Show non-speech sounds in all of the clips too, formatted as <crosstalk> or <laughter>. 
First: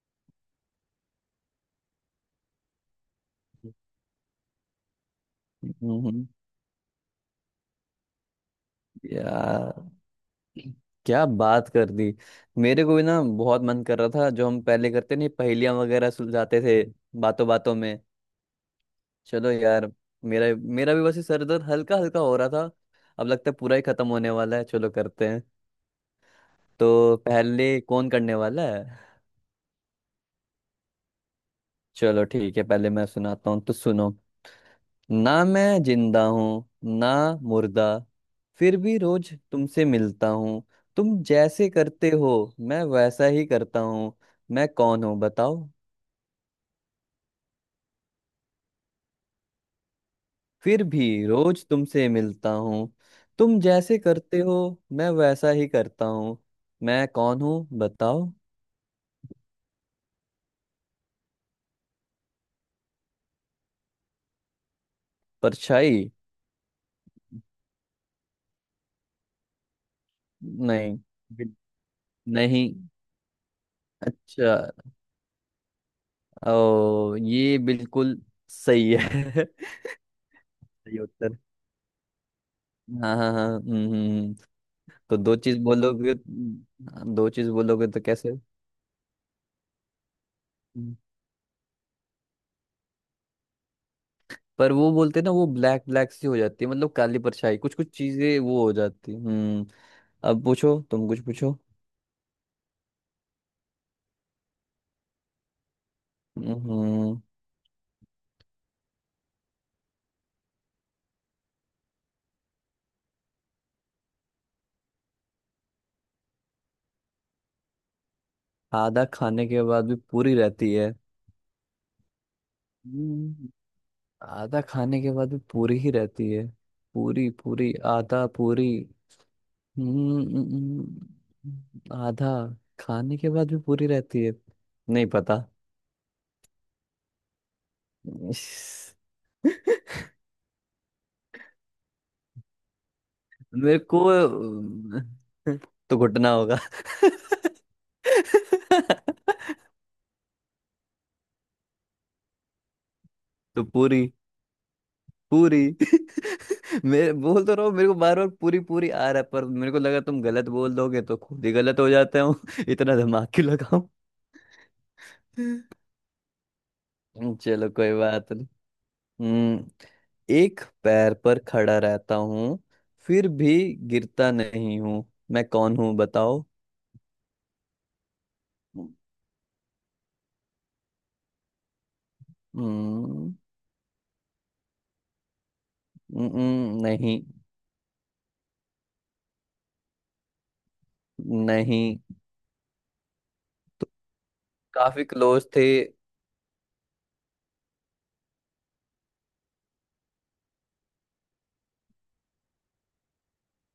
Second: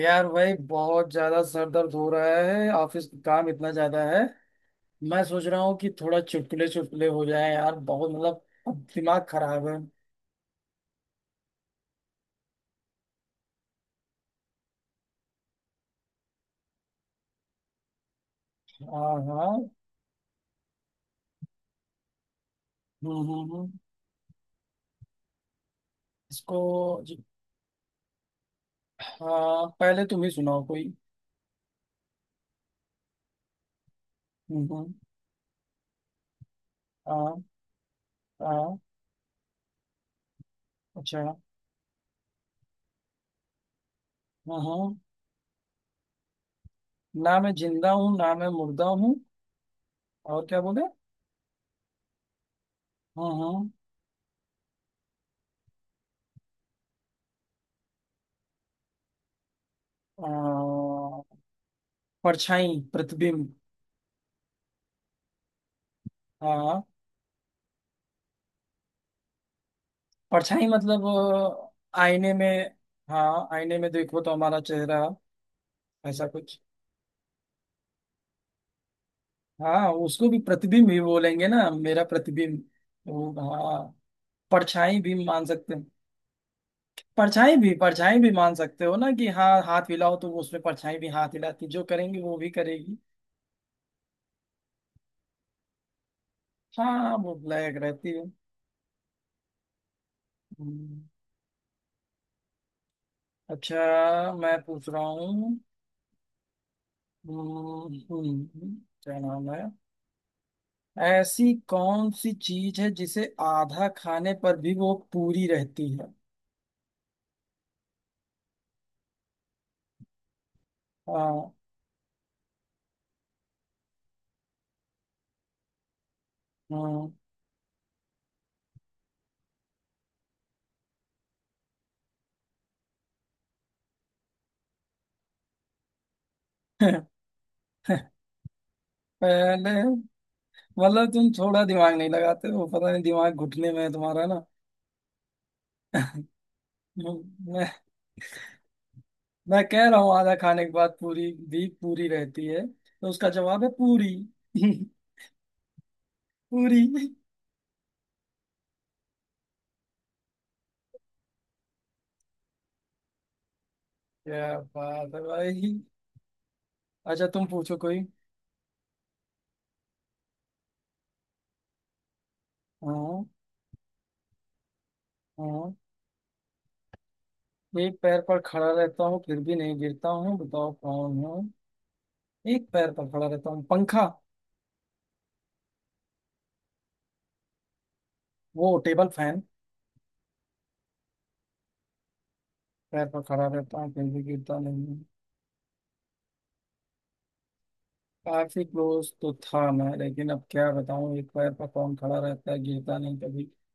यार भाई बहुत ज्यादा सर दर्द हो रहा है। ऑफिस का काम इतना ज्यादा है। मैं सोच रहा हूँ कि थोड़ा हम्म, चुटकुले चुटकुले हो जाए। यार बहुत मतलब अब दिमाग खराब यार, है। क्या बात कर दी। मेरे को भी ना बहुत मन कर रहा था। जो हम पहले करते नहीं, पहेलियां वगैरह सुलझाते थे बातों बातों में। हाँ हाँ। चलो यार। मेरा मेरा भी बस ये सर दर्द हल्का हल्का हो रहा था। हम्म अब हम्म लगता है पूरा हम्म। ही खत्म होने वाला है, चलो करते हैं। इसको तो जी- पहले कौन करने वाला है? हाँ, पहले तुम ही सुनाओ कोई। चलो ठीक है, पहले मैं सुनाता हूँ तो सुनो। हम्म हम्म, ना मैं जिंदा हूँ ना हाँ मुर्दा, फिर हाँ। भी रोज तुमसे मिलता हूँ। तुम अच्छा। जैसे करते हो मैं वैसा ही करता हूँ। मैं हम्म। कौन हूँ बताओ? ना मैं जिंदा हूँ, ना मैं मुर्दा हूँ। और क्या बोले? फिर भी रोज तुमसे मिलता हूँ। हम्म तुम हम्म जैसे करते हो मैं वैसा ही करता हूँ। मैं कौन हूँ बताओ? आ, परछाई, प्रतिबिंब। परछाई। हाँ, परछाई नहीं। मतलब बिल- आईने में। नहीं। हाँ, आईने में देखो तो अच्छा। हमारा चेहरा, ऐसा कुछ। ओ ये बिल्कुल सही है। <laughs> हाँ, उसको भी प्रतिबिंब सही ही उत्तर। बोलेंगे ना, मेरा प्रतिबिंब। हाँ वो हाँ हाँ, हाँ, परछाई भी तो दो मान चीज सकते हैं। बोलोगे? दो चीज परछाई भी, बोलोगे तो परछाई भी कैसे? मान सकते हो ना कि हाँ, हाथ हिलाओ तो वो उसमें हम्म। परछाई भी हाथ हिलाती, जो करेंगी वो भी करेगी। पर वो बोलते हैं ना, वो ब्लैक ब्लैक सी हो जाती है, मतलब हाँ, काली वो परछाई। कुछ ब्लैक कुछ रहती है। चीजें वो हो जाती है। हम्म। अब पूछो, हम्म, तुम कुछ पूछो। अच्छा, मैं पूछ रहा हूँ। हम्म। हम्म, हम्म, क्या नाम है? ऐसी कौन सी चीज है जिसे आधा खाने पर भी वो पूरी रहती है? आधा खाने के बाद भी पूरी रहती है। हाँ हम्म, आधा खाने के बाद भी पूरी ही रहती है। हाँ। पूरी पूरी आधा पूरी। आधा खाने के बाद भी पूरी रहती है। नहीं पता। <laughs> पहले <laughs> मतलब तुम थोड़ा दिमाग नहीं लगाते हो, पता नहीं दिमाग घुटने मेरे में है को तुम्हारा ना। <laughs> तो <laughs> घुटना होगा। <laughs> मैं मैं कह रहा हूँ आधा खाने के बाद पूरी भी पूरी रहती है, तो उसका जवाब तो है पूरी। पूरी। <laughs> पूरी। <laughs> पूरी। मैं बोल तो रहा हूँ, मेरे को बार बार पूरी पूरी आ रहा है, पर मेरे को लगा तुम गलत बोल दोगे तो खुद ही गलत हो जाता हूँ। <laughs> इतना दिमाग क्यों लगाऊं? क्या बात है <laughs> भाई। अच्छा, तुम चलो, पूछो कोई कोई। बात नहीं। हम्म। एक पैर पर खड़ा रहता हूँ, हाँ फिर भी गिरता नहीं हूँ। मैं हाँ, कौन हूँ बताओ? एक पैर पर खड़ा रहता हूँ फिर भी नहीं गिरता हूँ, बताओ कौन हूँ। एक पैर पर खड़ा हम्म रहता हूँ, पंखा। नहीं। वो टेबल फैन। नहीं। पैर पर खड़ा रहता हूँ, कहीं भी गिरता नहीं हूँ। काफी क्लोज थे। काफी क्लोज तो था मैं, लेकिन अब क्या बताऊँ, एक पैर पर कौन खड़ा रहता है गिरता नहीं कभी। क्या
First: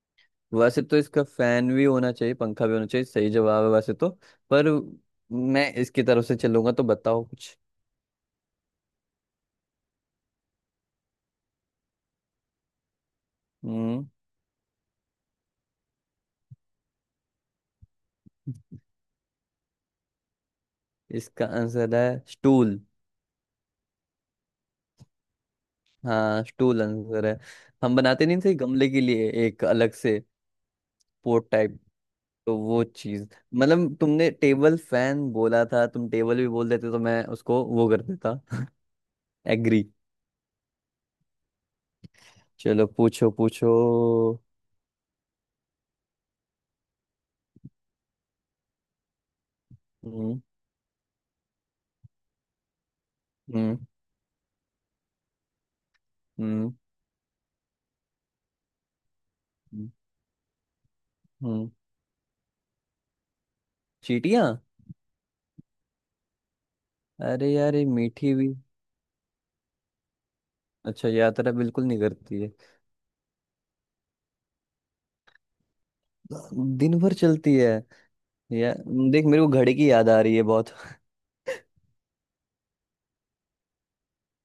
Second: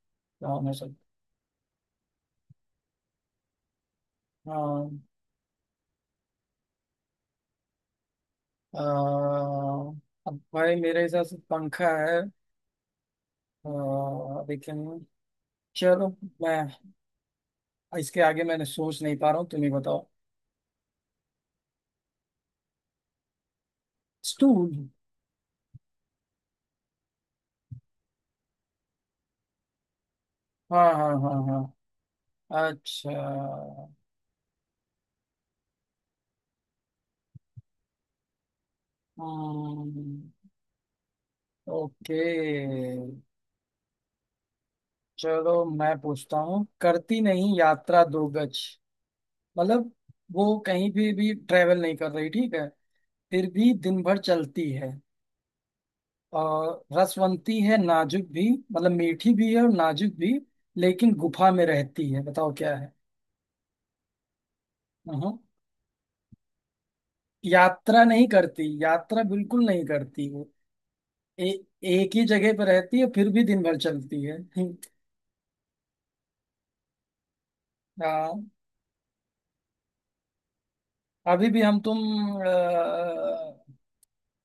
हो वैसे तो सकता। इसका फैन भी होना चाहिए, पंखा भी होना चाहिए, सही जवाब है वैसे तो। पर हाँ, मैं इसकी तरफ से चलूंगा तो बताओ कुछ। अ, अब भाई मेरे हिसाब से पंखा है। हम्म। लेकिन चलो, मैं इसके आगे मैंने सोच नहीं पा रहा हूँ, तुम ही बताओ। इसका आंसर है स्टूल। स्टूल। हाँ, स्टूल आंसर है। हम बनाते नहीं थे गमले के लिए एक अलग से हाँ हाँ हाँ पोर्ट टाइप? हाँ। तो वो चीज। अच्छा। मतलब तुमने टेबल फैन बोला था, तुम टेबल भी बोल देते तो मैं उसको वो कर देता। <laughs> एग्री। हम्म, ओके। चलो पूछो पूछो। चलो मैं पूछता हूँ, करती नहीं यात्रा दो गज, मतलब हम्म वो कहीं भी ट्रेवल नहीं कर रही, ठीक है, फिर भी हम्म दिन भर चलती है। हम्म और रसवंती है, नाजुक भी, मतलब मीठी भी है और नाजुक भी, लेकिन गुफा में हम्म, रहती है। बताओ क्या है। चीटियां। हाँ, अरे यार, ये यात्रा नहीं मीठी भी? करती, यात्रा बिल्कुल नहीं करती वो। अच्छा, यात्रा ए, बिल्कुल नहीं एक ही करती है। जगह पर रहती है फिर भी दिन भर चलती है। <laughs> दिन भर चलती है? हाँ, या देख, मेरे को घड़ी की याद आ रही है बहुत। अभी भी हम तुम,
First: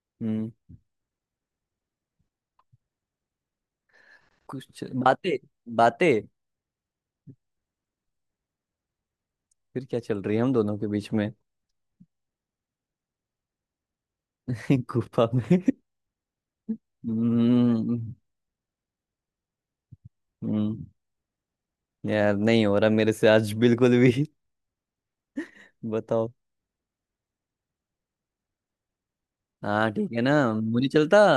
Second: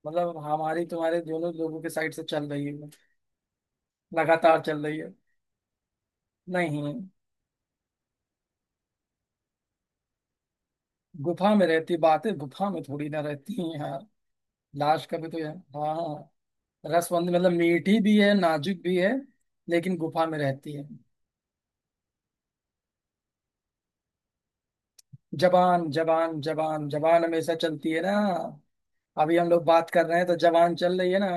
मतलब हम्म। हमारी तुम्हारे दोनों लोगों के साइड से चल रही है, लगातार चल रही है। बातें। बातें। नहीं, फिर क्या चल रही है हम दोनों के बीच में? गुफा में रहती, बातें गुफा में थोड़ी ना रहती हैं यार। <laughs> लाश का गुफा भी तो में? यार। हाँ, रसवंद मतलब मीठी हम्म भी है, नाजुक भी है, लेकिन गुफा में रहती हम्म, है। यार नहीं हो रहा मेरे से आज बिल्कुल भी। <laughs> जबान, बताओ। जबान जबान जबान हमेशा चलती है ना, अभी हम लोग बात हाँ कर ठीक रहे है हैं ना, तो जबान मुझे नहीं चल रही चलता। है ना।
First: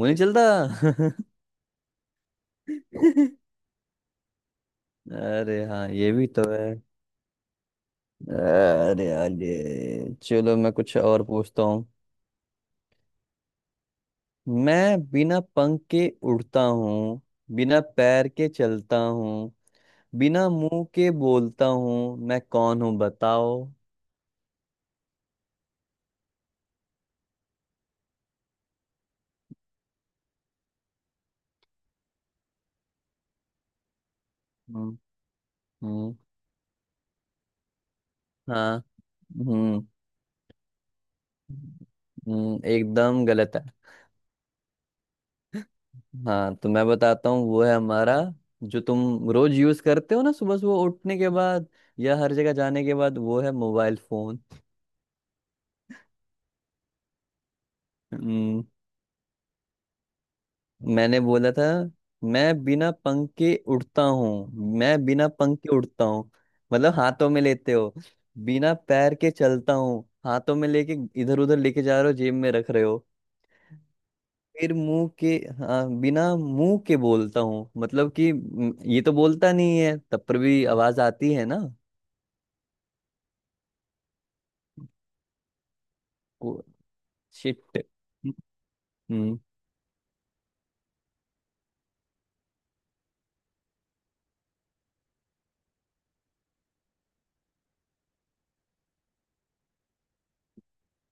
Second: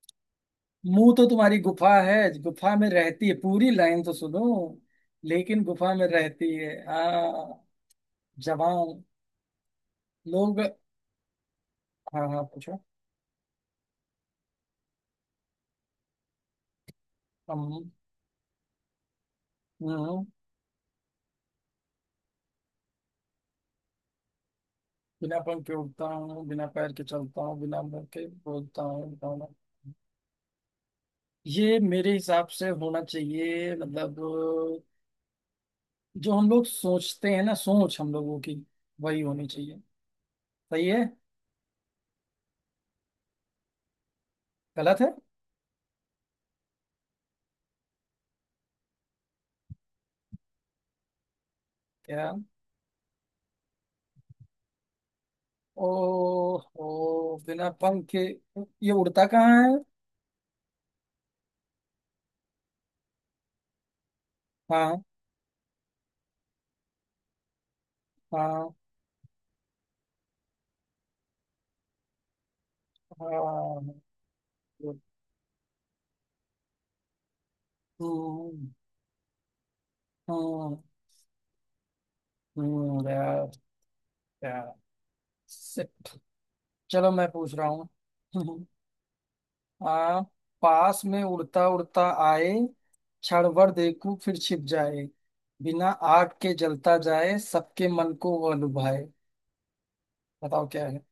मुझे नहीं चलता। मुंह तो तुम्हारी गुफा है, गुफा में रहती है, पूरी लाइन तो सुनो, <laughs> लेकिन अरे हाँ, गुफा में ये भी तो रहती है। है। हाँ, जबान अरे यार ये, चलो लोग। मैं कुछ और पूछता हूँ। हाँ हाँ, पूछो। मैं बिना पंख के उड़ता हूँ, बिना हम। पैर के चलता हूँ, हम्म, बिना मुंह के बोलता हूँ। मैं कौन हूँ बताओ? बिना पंख के उड़ता हूँ, बिना पैर के चलता हूँ, बिना मुंह के बोलता हूँ, गाना। ये मेरे हिसाब से होना चाहिए, मतलब हम्म हम्म, जो हम लोग सोचते हैं ना, सोच हम लोगों की हाँ वही होनी चाहिए। हम्म सही है। एकदम गलत है। गलत है। हाँ, तो मैं बताता हूँ। वो है हमारा, जो तुम रोज यूज करते हो ना सुबह सुबह उठने के बाद या क्या? हर जगह जाने के बाद, वो है मोबाइल फोन। ओ। ओ, बिना पंख के ये उड़ता कहाँ है। मैंने बोला था, मैं बिना पंख के उड़ता हूँ। मैं हाँ बिना पंख के उड़ता हूँ मतलब हाथों में लेते हो। हाँ बिना पैर के चलता हूँ हाथों में लेके, इधर उधर लेके जा रहे हो, जेब में रख रहे हो। हाँ। फिर मुंह के, हाँ बिना मुंह के बोलता हूँ मतलब कि हम्म ये तो बोलता नहीं है तब पर भी हम्म आवाज आती है ना। यार, यार, shit। चलो मैं पूछ शिट। रहा हूँ। हम्म। <laughs> आ, पास में उड़ता उड़ता आए, क्षण भर देखूं फिर छिप जाए, बिना आग के जलता जाए, सबके मन को वह लुभाए। बताओ क्या है।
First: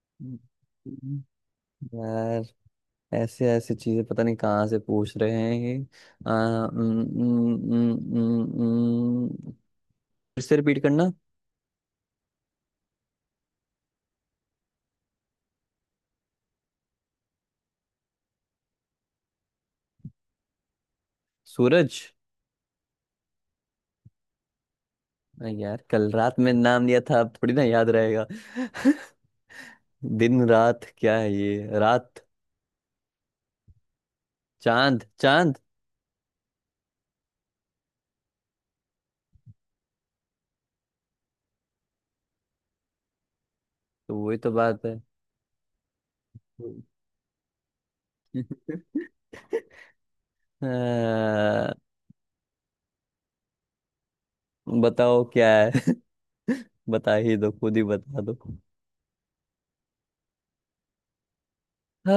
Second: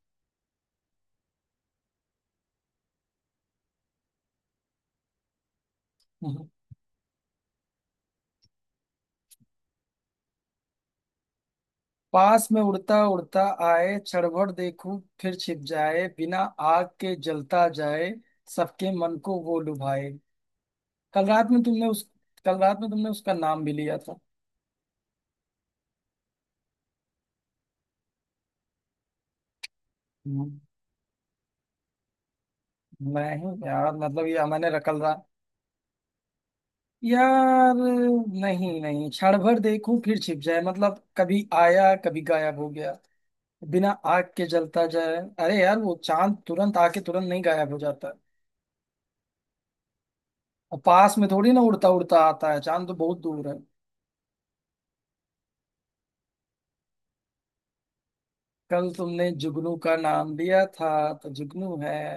यार ऐसे ऐसे चीजें पता नहीं कहाँ से पूछ रहे हैं ये। आ, <laughs> उम, उम, उम, उम, उम, फिर से रिपीट करना। पास में उड़ता उड़ता आए, क्षण भर देखूं फिर छिप जाए, बिना आग के जलता जाए, सबके मन को वो लुभाए। कल रात में तुमने उस, सूरज। कल रात में तुमने उसका नाम भी लिया था। <laughs> अरे यार, कल रात में नाम लिया था अब थोड़ी ना याद रहेगा। <laughs> दिन हम्म, रात क्या है ये, रात? नहीं यार, मतलब ये मैंने रखल चांद, चांद। यार। नहीं नहीं, क्षण भर देखूं फिर छिप जाए मतलब कभी आया कभी गायब हो गया, बिना तो आग वही के तो बात जलता है। जाए। अरे यार, वो चांद तुरंत आके तुरंत नहीं गायब हो जाता, <laughs> और पास में थोड़ी ना आ, उड़ता उड़ता आता है, चांद तो बहुत दूर है। बताओ क्या है? <laughs> बता ही दो, खुद ही बता दो। कल तुमने जुगनू का नाम लिया था, तो जुगनू है। आ,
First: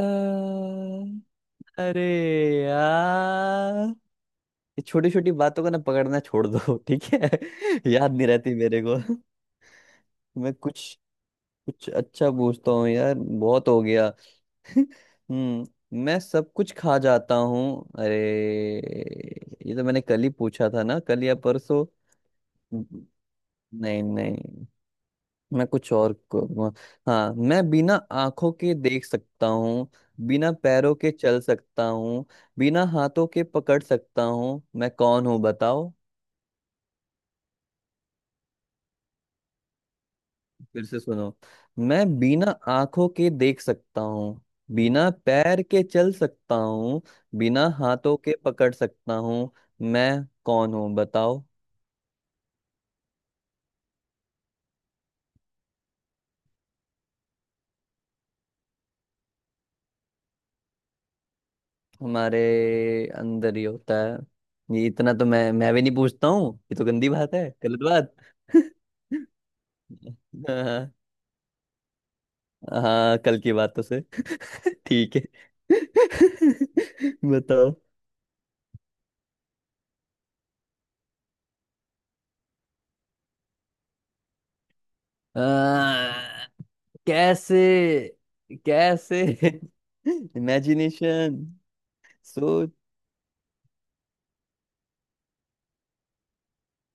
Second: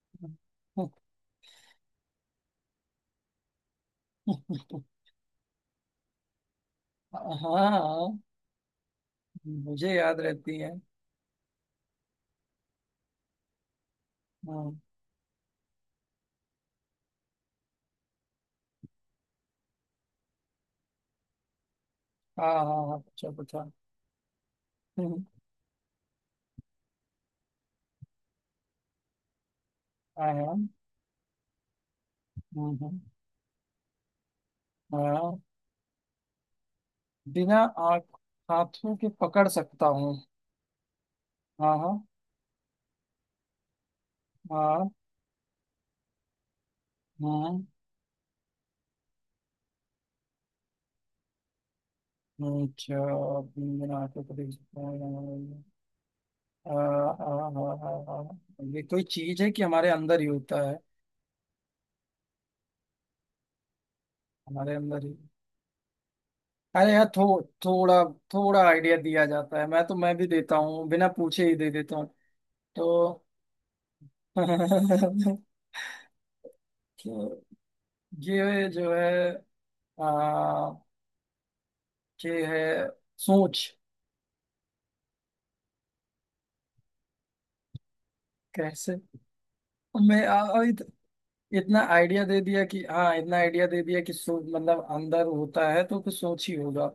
<laughs> अरे यार, ये छोटी छोटी बातों को ना पकड़ना छोड़ दो। <laughs> ठीक है। याद नहीं हाँ, रहती मेरे को। <laughs> मुझे याद मैं रहती है। कुछ कुछ अच्छा पूछता हूँ यार, बहुत हो गया। हाँ <laughs> हम्म। मैं सब कुछ खा जाता हूँ। अरे, ये तो मैंने कल ही पूछा था ना, कल या परसों? हाँ हाँ, हाँ, नहीं, पूछो पूछो। <laughs> नहीं, हाँ मैं कुछ और को- हाँ मैं बिना आंखों के देख सकता हूँ, हाँ हाँ। बिना पैरों के चल सकता हूँ, बिना हम्म, हाथों के पकड़ सकता हूँ। मैं कौन हूँ हाँ, बताओ? बिना आँख, हाथों के पकड़ सकता हूँ। फिर से सुनो। हाँ हाँ। मैं बिना आंखों के देख सकता हूँ, हाँ बिना पैर के चल सकता हूँ, हाँ हाँ, बिना हाथों के पकड़ सकता हूँ। मैं कौन हूँ बताओ? अच्छा, बिना आँखों के देख सकता हूँ। आ, आ, आ, आ, आ, ये कोई चीज है कि हमारे अंदर ही होता है, हमारे अंदर ही होता है? हमारे ये अंदर ही। इतना तो मैं भी नहीं पूछता हूँ, ये तो अरे यार, गंदी बात है, गलत थोड़ा बात। थोड़ा आइडिया दिया <laughs> जाता है, मैं भी देता हूँ, हाँ बिना पूछे ही दे देता हूँ हाँ, तो। कल की बातों से। <laughs> ठीक है। <laughs> <laughs> तो बताओ। ये जो है, आ, ये है सोच। आ, कैसे? कैसे? कैसे? मैं <laughs> अभी इमेजिनेशन, इतना आइडिया दे दिया सोच। कि हाँ, इतना आइडिया दे दिया कि सो मतलब अंदर होता है तो कुछ सोच ही होगा।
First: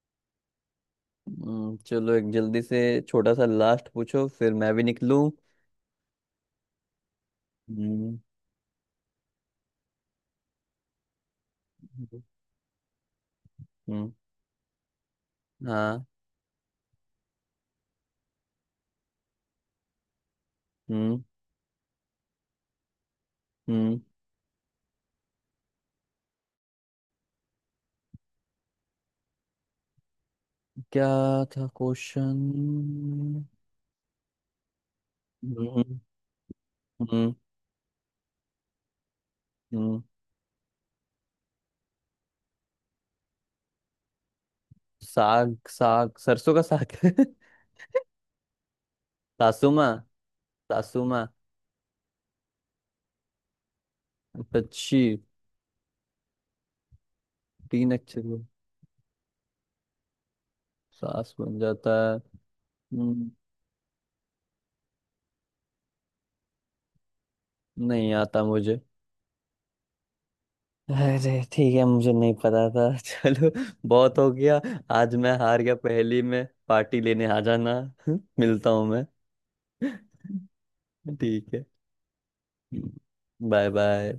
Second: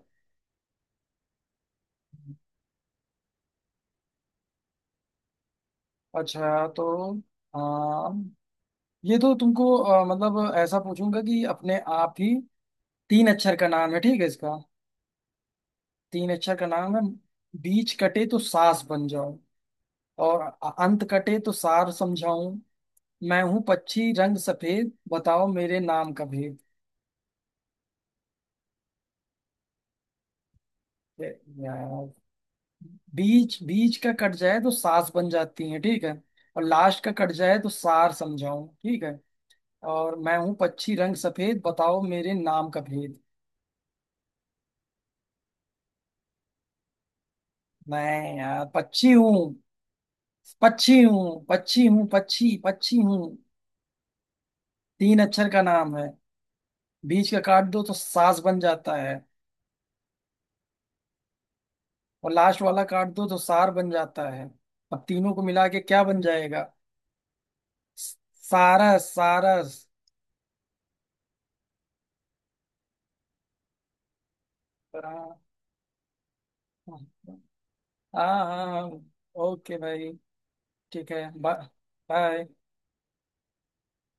चलो एक जल्दी से छोटा सा लास्ट पूछो फिर मैं भी निकलूं। अच्छा तो हाँ, हम्म ये तो तुमको मतलब ऐसा पूछूंगा कि अपने आप ही, तीन अक्षर का नाम है, हम्म, ठीक है इसका। हाँ तीन अक्षर का नाम है, बीच कटे तो सास बन जाऊं, और अंत हम्म कटे तो सार समझाऊं, मैं हूँ हम्म। पक्षी रंग सफेद, बताओ मेरे नाम का भेद। क्या था यार क्वेश्चन? बीच, बीच का कट जाए तो सास बन जाती है, हम्म ठीक है, और लास्ट का कट हम्म जाए तो सार समझाऊं, ठीक है, हम्म, और मैं हूँ पक्षी रंग सफेद, बताओ मेरे नाम का भेद। साग साग सरसों का साग। <laughs> मैं यार पक्षी हूँ, सासुमा। पक्षी सासुमा हूँ, पक्षी हूँ, पक्षी पक्षी हूँ। अच्छी। तीन अक्षर का नाम है, बीच का काट दो तो तीन अक्षर सास में बन जाता है, सास बन जाता है? और लास्ट वाला काट दो हम्म, तो सार बन जाता है, अब तीनों को मिला के क्या बन जाएगा। नहीं स- आता मुझे। सारस, सारस। अरे ठीक है, मुझे नहीं पता था। <laughs> चलो, बहुत हो गया। आज मैं हाँ हार गया पहेली में, पार्टी लेने आ जाना। <laughs> हाँ मिलता हाँ। हूँ मैं। ओके भाई, ठीक <laughs> है, ठीक है, बाय। Bye bye.